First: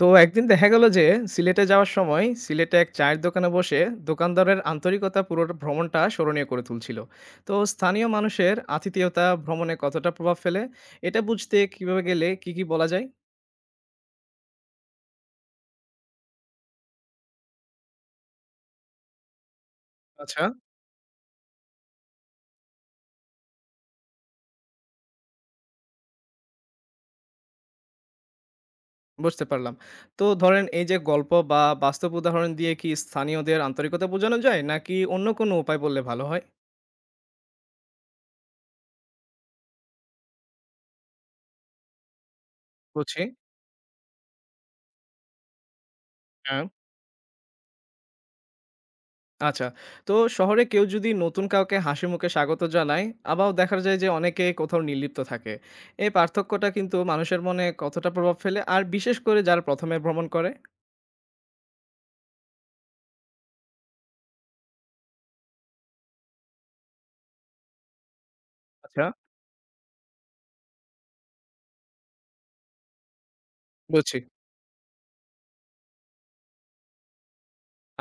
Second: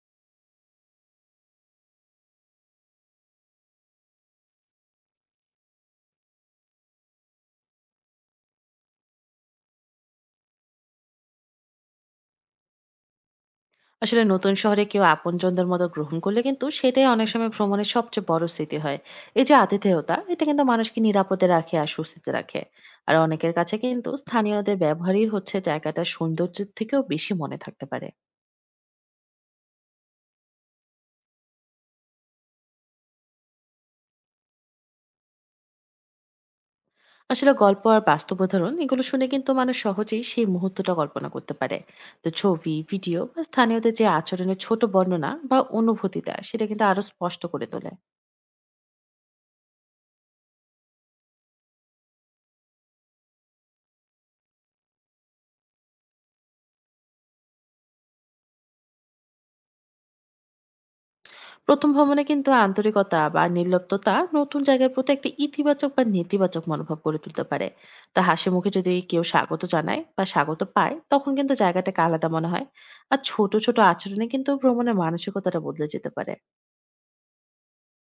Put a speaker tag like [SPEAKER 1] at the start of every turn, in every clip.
[SPEAKER 1] তো একদিন দেখা গেল যে সিলেটে যাওয়ার সময় সিলেটে এক চায়ের দোকানে বসে দোকানদারের আন্তরিকতা পুরো ভ্রমণটা স্মরণীয় করে তুলছিল। তো স্থানীয় মানুষের আতিথেয়তা ভ্রমণে কতটা প্রভাব ফেলে, এটা বুঝতে কিভাবে গেলে কি কি বলা যায়?
[SPEAKER 2] আসলে নতুন শহরে কেউ আপনজনদের মতো গ্রহণ করলে কিন্তু সেটাই অনেক সময় ভ্রমণের সবচেয়ে বড় স্মৃতি হয়। এই যে আতিথেয়তা,
[SPEAKER 1] আচ্ছা,
[SPEAKER 2] এটা কিন্তু মানুষকে নিরাপদে রাখে আর সুস্থিতে রাখে। আর অনেকের কাছে কিন্তু স্থানীয়দের ব্যবহারই হচ্ছে জায়গাটার সৌন্দর্যের থেকেও বেশি মনে থাকতে পারে।
[SPEAKER 1] বুঝতে পারলাম। তো ধরেন, এই যে গল্প বা বাস্তব উদাহরণ দিয়ে কি স্থানীয়দের আন্তরিকতা বোঝানো যায় নাকি অন্য কোনো উপায় বললে ভালো হয়?
[SPEAKER 2] আসলে গল্প আর বাস্তব উদাহরণ, এগুলো শুনে কিন্তু মানুষ সহজেই সেই মুহূর্তটা কল্পনা করতে পারে। তো ছবি, ভিডিও
[SPEAKER 1] বুঝছি।
[SPEAKER 2] বা স্থানীয়দের যে আচরণের ছোট বর্ণনা বা অনুভূতিটা, সেটা
[SPEAKER 1] হ্যাঁ।
[SPEAKER 2] কিন্তু আরো স্পষ্ট করে তোলে।
[SPEAKER 1] আচ্ছা। তো শহরে কেউ যদি নতুন কাউকে হাসিমুখে স্বাগত জানায়, আবার দেখা যায় যে অনেকে কোথাও নির্লিপ্ত থাকে। এই পার্থক্যটা কিন্তু মানুষের মনে কতটা প্রভাব ফেলে? আর বিশেষ করে যারা ১ম এ ভ্রমণ করে?
[SPEAKER 2] প্রথম ভ্রমণে কিন্তু আন্তরিকতা বা নির্লিপ্ততা নতুন জায়গার প্রতি একটা ইতিবাচক বা নেতিবাচক মনোভাব গড়ে তুলতে পারে। তা হাসি মুখে যদি
[SPEAKER 1] আচ্ছা।
[SPEAKER 2] কেউ স্বাগত জানায় বা স্বাগত পায়, তখন কিন্তু জায়গাটাকে আলাদা মনে হয়। আর ছোট ছোট
[SPEAKER 1] বুঝছি।
[SPEAKER 2] আচরণে কিন্তু ভ্রমণের মানসিকতাটা বদলে যেতে পারে।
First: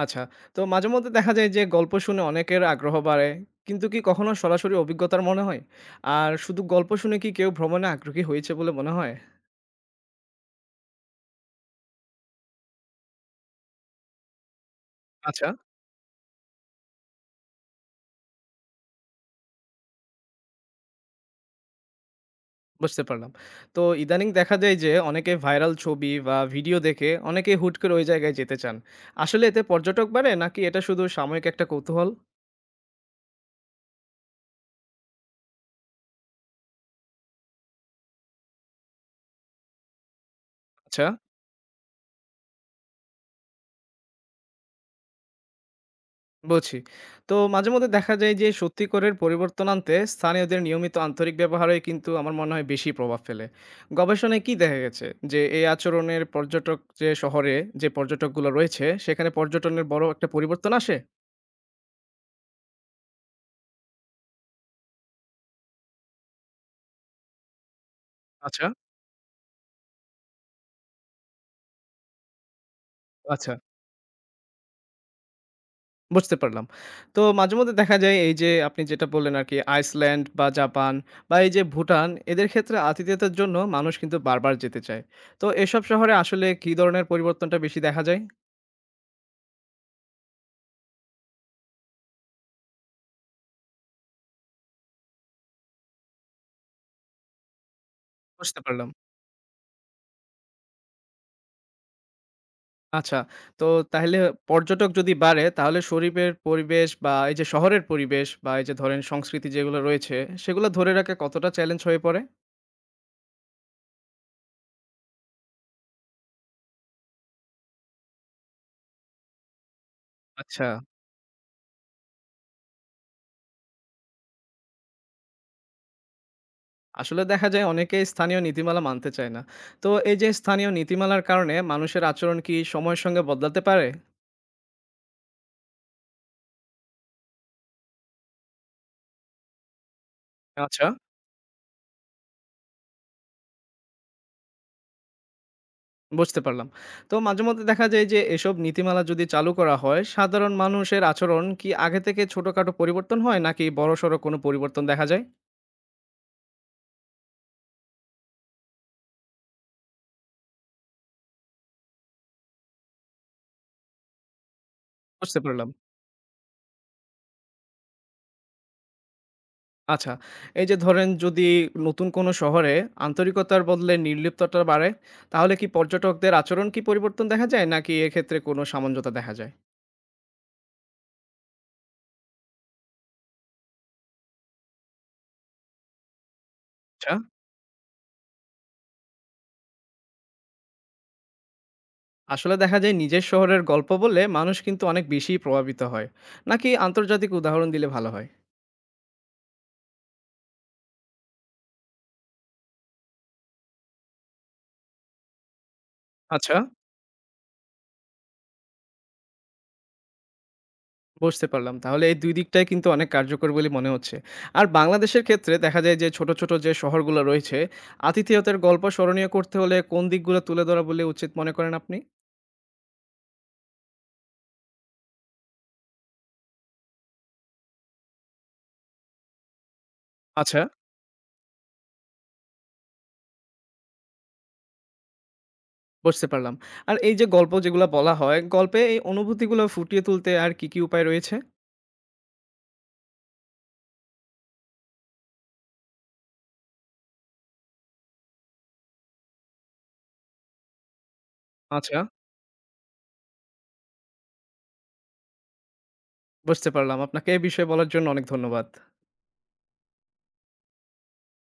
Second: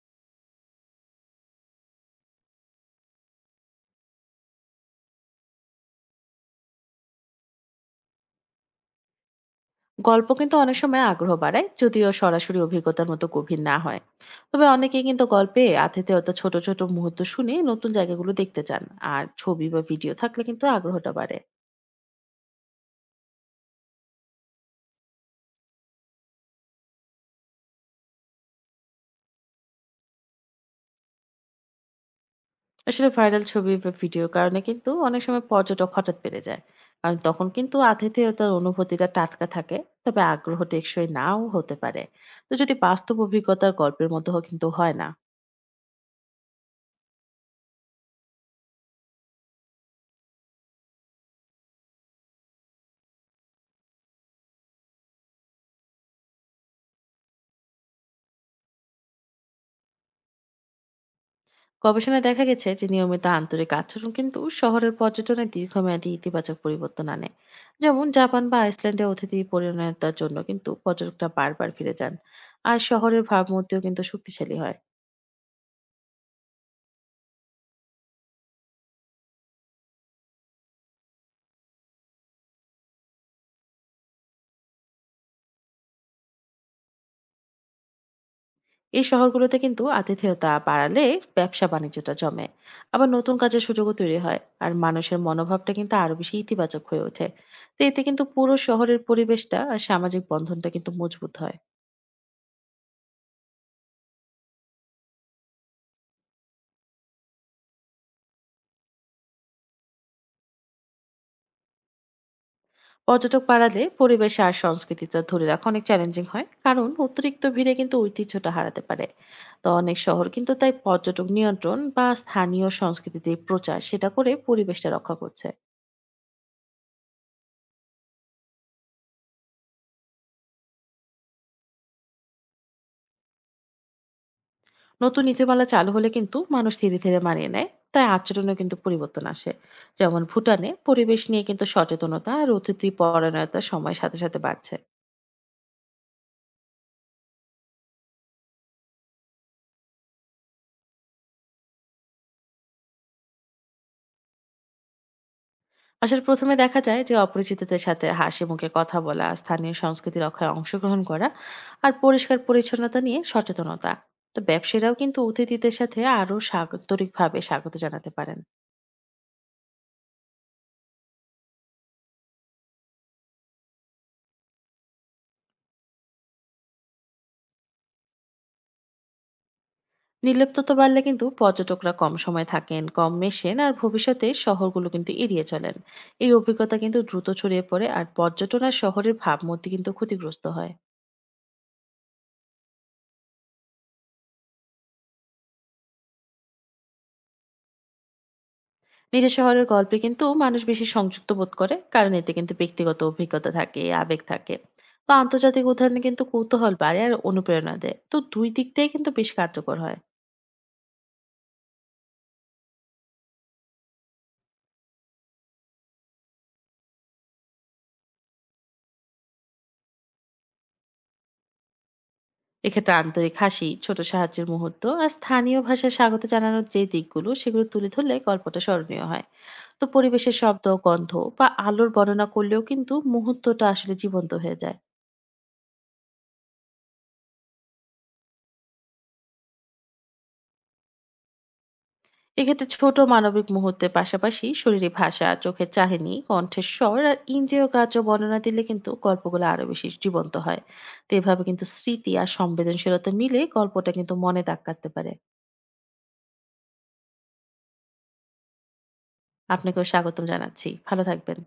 [SPEAKER 1] আচ্ছা। তো মাঝেমধ্যে দেখা যায় যে গল্প শুনে অনেকের আগ্রহ বাড়ে। কিন্তু কি কখনো সরাসরি অভিজ্ঞতার মনে হয়? আর শুধু গল্প শুনে কি কেউ ভ্রমণে আগ্রহী হয়েছে বলে মনে হয়?
[SPEAKER 2] গল্প কিন্তু অনেক সময় আগ্রহ বাড়ায়, যদিও সরাসরি অভিজ্ঞতার মতো গভীর না হয়। তবে অনেকেই কিন্তু
[SPEAKER 1] আচ্ছা।
[SPEAKER 2] গল্পে আতিথেয়তা, ছোট ছোট মুহূর্ত শুনে নতুন জায়গাগুলো দেখতে চান। আর ছবি বা ভিডিও থাকলে কিন্তু আগ্রহটা বাড়ে।
[SPEAKER 1] বুঝতে পারলাম। তো ইদানিং দেখা যায় যে অনেকে ভাইরাল ছবি বা ভিডিও দেখে অনেকে হুট করে ওই জায়গায় যেতে চান। আসলে এতে পর্যটক বাড়ে নাকি এটা শুধু সাময়িক একটা কৌতূহল?
[SPEAKER 2] আসলে ভাইরাল ছবি বা ভিডিওর কারণে কিন্তু অনেক সময় পর্যটক হঠাৎ বেড়ে যায়, কারণ তখন কিন্তু আতিথেয়তার অনুভূতিটা টাটকা থাকে। তবে আগ্রহ
[SPEAKER 1] আচ্ছা,
[SPEAKER 2] টেকসই নাও হতে পারে। তো যদি বাস্তব অভিজ্ঞতার গল্পের মতো কিন্তু হয় না।
[SPEAKER 1] বুঝি। তো মাঝেমধ্যে দেখা যায় যে সত্যি করের পরিবর্তন আনতে স্থানীয়দের নিয়মিত আন্তরিক ব্যবহারে কিন্তু আমার মনে হয় বেশি প্রভাব ফেলে। গবেষণায় কি দেখা গেছে যে এই আচরণের পর্যটক যে শহরে পর্যটকগুলো রয়েছে সেখানে পর্যটনের বড় একটা পরিবর্তন আসে?
[SPEAKER 2] গবেষণায় দেখা গেছে যে নিয়মিত আন্তরিক আচরণ কিন্তু শহরের পর্যটনে দীর্ঘমেয়াদী ইতিবাচক পরিবর্তন আনে। যেমন জাপান বা
[SPEAKER 1] আচ্ছা,
[SPEAKER 2] আইসল্যান্ডে অতিথি পরিণয়তার জন্য কিন্তু পর্যটকরা বারবার ফিরে যান। আর শহরের
[SPEAKER 1] আচ্ছা।
[SPEAKER 2] ভাবমূর্তিও কিন্তু শক্তিশালী হয়।
[SPEAKER 1] বুঝতে পারলাম। তো মাঝেমধ্যে দেখা যায় এই যে আপনি যেটা বললেন আরকি, আইসল্যান্ড বা জাপান বা এই যে ভুটান, এদের ক্ষেত্রে আতিথেয়তার জন্য মানুষ কিন্তু বারবার যেতে চায়। তো এসব শহরে আসলে কি ধরনের পরিবর্তনটা বেশি দেখা যায়?
[SPEAKER 2] এই শহরগুলোতে কিন্তু আতিথেয়তা বাড়ালে ব্যবসা বাণিজ্যটা জমে, আবার নতুন কাজের সুযোগও তৈরি হয়। আর মানুষের মনোভাবটা কিন্তু আরো বেশি ইতিবাচক হয়ে ওঠে। তো এতে কিন্তু পুরো
[SPEAKER 1] বুঝতে পারলাম।
[SPEAKER 2] শহরের পরিবেশটা আর সামাজিক বন্ধনটা কিন্তু মজবুত হয়।
[SPEAKER 1] আচ্ছা। তো তাহলে পর্যটক যদি বাড়ে তাহলে শরীফের পরিবেশ বা এই যে শহরের পরিবেশ বা এই যে ধরেন সংস্কৃতি যেগুলো রয়েছে সেগুলো ধরে রাখা কতটা চ্যালেঞ্জ হয়ে পড়ে?
[SPEAKER 2] পর্যটক বাড়ালে পরিবেশ আর সংস্কৃতিটা ধরে রাখা অনেক চ্যালেঞ্জিং হয়, কারণ অতিরিক্ত ভিড়ে কিন্তু ঐতিহ্যটা হারাতে পারে। তো অনেক শহর কিন্তু
[SPEAKER 1] আচ্ছা।
[SPEAKER 2] তাই পর্যটক নিয়ন্ত্রণ বা স্থানীয় সংস্কৃতিতে প্রচার সেটা করে পরিবেশটা রক্ষা করছে।
[SPEAKER 1] আসলে দেখা যায় অনেকেই স্থানীয় নীতিমালা মানতে চায় না। তো এই যে স্থানীয় নীতিমালার কারণে মানুষের আচরণ কি সময়ের সঙ্গে বদলাতে পারে?
[SPEAKER 2] নতুন নীতিমালা চালু হলে কিন্তু মানুষ ধীরে ধীরে মানিয়ে নেয়, তাই আচরণেও কিন্তু পরিবর্তন আসে। যেমন ভুটানে
[SPEAKER 1] আচ্ছা,
[SPEAKER 2] পরিবেশ নিয়ে কিন্তু সচেতনতা আর অতিথি পরায়ণতার সময়ের সাথে সাথে বাড়ছে।
[SPEAKER 1] বুঝতে পারলাম। তো মাঝেমধ্যে দেখা যায় যে এসব নীতিমালা যদি চালু করা হয়, সাধারণ মানুষের আচরণ কি আগে থেকে ছোটখাটো পরিবর্তন হয় নাকি বড়সড় কোনো পরিবর্তন দেখা যায়?
[SPEAKER 2] আসলে প্রথমে দেখা যায় যে অপরিচিতদের সাথে হাসি মুখে কথা বলা, স্থানীয় সংস্কৃতি রক্ষায় অংশগ্রহণ করা আর পরিষ্কার পরিচ্ছন্নতা নিয়ে সচেতনতা। তো ব্যবসায়ীরাও কিন্তু
[SPEAKER 1] বুঝতে পারলাম।
[SPEAKER 2] অতিথিদের সাথে আরো সাগরিকভাবে স্বাগত জানাতে পারেন।
[SPEAKER 1] আচ্ছা, এই যে ধরেন যদি নতুন কোনো শহরে আন্তরিকতার বদলে নির্লিপ্ততা বাড়ে, তাহলে কি পর্যটকদের আচরণ কি পরিবর্তন দেখা যায় নাকি এক্ষেত্রে কোনো সামঞ্জতা দেখা যায়?
[SPEAKER 2] নির্লিপ্ততা বাড়লে কিন্তু পর্যটকরা কম সময় থাকেন, কম মেশেন আর ভবিষ্যতে শহরগুলো কিন্তু এড়িয়ে চলেন। এই অভিজ্ঞতা কিন্তু
[SPEAKER 1] আচ্ছা।
[SPEAKER 2] দ্রুত ছড়িয়ে পড়ে আর পর্যটন আর শহরের ভাবমূর্তি কিন্তু ক্ষতিগ্রস্ত হয়।
[SPEAKER 1] আসলে দেখা যায় নিজের শহরের গল্প বললে মানুষ কিন্তু অনেক বেশি প্রভাবিত হয় নাকি আন্তর্জাতিক উদাহরণ দিলে ভালো হয়?
[SPEAKER 2] নিজের শহরের গল্পে কিন্তু মানুষ বেশি সংযুক্ত বোধ করে, কারণ এতে কিন্তু ব্যক্তিগত অভিজ্ঞতা থাকে, আবেগ থাকে। তো আন্তর্জাতিক উদাহরণে কিন্তু
[SPEAKER 1] আচ্ছা,
[SPEAKER 2] কৌতূহল বাড়ে আর অনুপ্রেরণা দেয়। তো দুই দিকটাই কিন্তু বেশ কার্যকর হয়।
[SPEAKER 1] বুঝতে পারলাম। তাহলে এই দুই দিকটাই কিন্তু অনেক কার্যকর বলে মনে হচ্ছে। আর বাংলাদেশের ক্ষেত্রে দেখা যায় যে ছোট ছোট যে শহরগুলো রয়েছে, আতিথেয়তার গল্প স্মরণীয় করতে হলে কোন দিকগুলো তুলে ধরা বলে উচিত মনে করেন আপনি?
[SPEAKER 2] এক্ষেত্রে আন্তরিক হাসি, ছোট সাহায্যের মুহূর্ত আর স্থানীয় ভাষায় স্বাগত জানানোর যে দিকগুলো, সেগুলো তুলে ধরলে গল্পটা স্মরণীয় হয়। তো পরিবেশের
[SPEAKER 1] আচ্ছা,
[SPEAKER 2] শব্দ, গন্ধ বা আলোর বর্ণনা করলেও কিন্তু মুহূর্তটা আসলে জীবন্ত হয়ে যায়।
[SPEAKER 1] বুঝতে পারলাম। আর এই যে গল্প যেগুলো বলা হয়, গল্পে এই অনুভূতিগুলো ফুটিয়ে তুলতে আর কি কি উপায় রয়েছে?
[SPEAKER 2] এক্ষেত্রে ছোট মানবিক মুহূর্তের পাশাপাশি শরীরে ভাষা, চোখের চাহনি, কণ্ঠের স্বর আর ইন্দ্রিয় কার্য বর্ণনা দিলে কিন্তু গল্পগুলো আরো বেশি জীবন্ত হয়। তো এভাবে কিন্তু
[SPEAKER 1] আচ্ছা,
[SPEAKER 2] স্মৃতি আর সংবেদনশীলতা মিলে গল্পটা কিন্তু মনে দাগ কাটতে পারে।
[SPEAKER 1] বুঝতে পারলাম। আপনাকে এই বিষয়ে বলার জন্য অনেক ধন্যবাদ।
[SPEAKER 2] আপনাকেও স্বাগতম জানাচ্ছি, ভালো থাকবেন।